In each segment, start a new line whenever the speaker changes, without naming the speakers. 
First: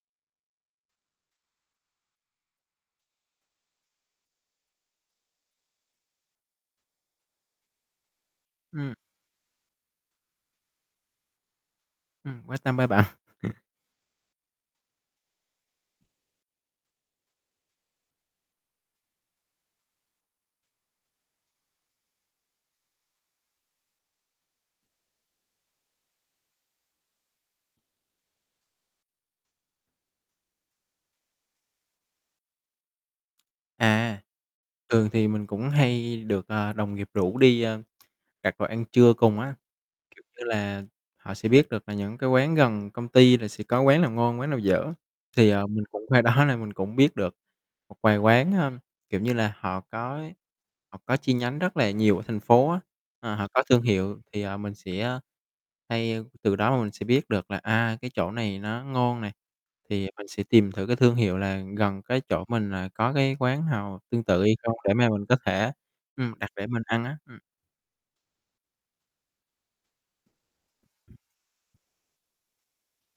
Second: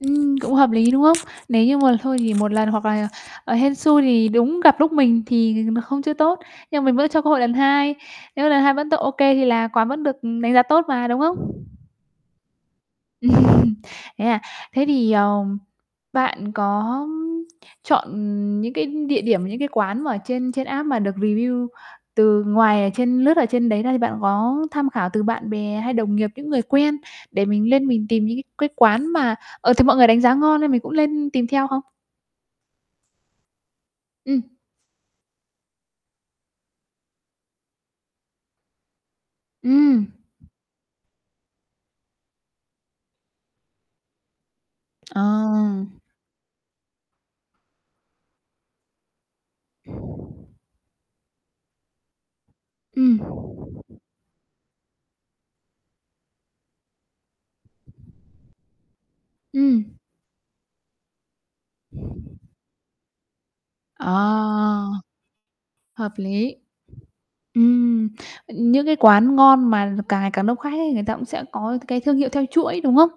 Ừm, cũng hợp lý, đúng không? Nếu như mà thôi thì một lần hoặc là, ờ, hên xui thì đúng gặp lúc mình thì, ờ, không chưa tốt, nhưng mình vẫn cho cơ hội lần hai. Nếu lần hai vẫn t
Ừm.
OK thì là quán vẫn được, ừm, đánh giá tốt mà, đúng hông?
Ừm, quan tâm ha bạn?
Thế à? Thế thì, ờ, bạn có chọn những cái địa điểm, những cái quán mà trên trên app mà được review từ ngoài ở trên lướt ở trên đấy ra, thì bạn có tham khảo từ bạn bè, hay đồng nghiệp, những người quen, để mình lên mình tìm những cái cái quán mà, ờ, thì mọi người đánh giá ngon nên mình cũng lên tìm theo không?
À,
Ừm.
thường thì mình cũng hay được, à, đồng nghiệp rủ đi, à, đặt đồ ăn trưa cùng á,
Ừm.
kiểu như là, họ sẽ biết được là những cái quán gần công ty là sẽ có quán nào ngon, quán nào dở. Thì, ờ, mình
À.
cũng qua đó nên mình cũng biết được một vài quán, ơ, kiểu như là, họ có ấy họ có chi nhánh rất là nhiều ở thành phố á,
Ừm.
ờ, họ có thương hiệu. Thì, ờ, mình sẽ hay từ đó mà mình sẽ biết được là, à, cái chỗ này nó ngon này,
Ừm.
thì mình sẽ tìm thử cái thương hiệu là gần cái chỗ mình là có cái quán nào
Ờ,
tương tự hay không để mà mình có thể,
hợp
ừm, đặt
lý.
để mình ăn á. Ừm.
Ừm, ưm, những cái quán ngon mà càng ngày càng đông khách ấy người ta cũng sẽ có cái thương hiệu theo chuỗi, đúng hông?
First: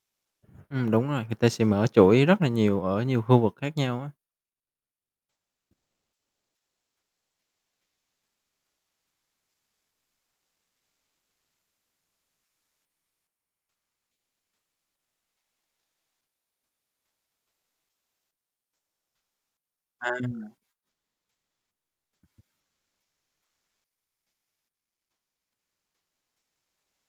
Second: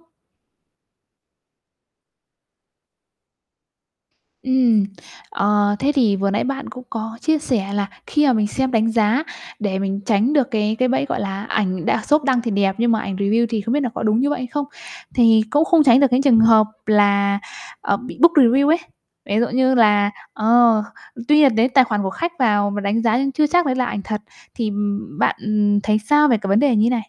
Ừm, đúng rồi, người ta sẽ mở chuỗi rất là nhiều ở nhiều khu vực khác nhau á.
Ừm, ờ, thế thì vừa nãy bạn cũng có chia sẻ là khi mà mình xem đánh giá để mình tránh được cái cái bẫy, gọi là, ảnh đa shop đăng thì đẹp, nhưng mà ảnh review thì không biết là có đúng như vậy hay không. Thì cũng không tránh được những trường hợp là, ờ, bị book review ấy. Ví dụ như là
À.
ờ, tuy nhiên đến tài khoản của khách vào và đánh giá nhưng chưa chắc đấy là ảnh thật thì, ừm, bạn, ừm, thấy sao về cái vấn đề như này?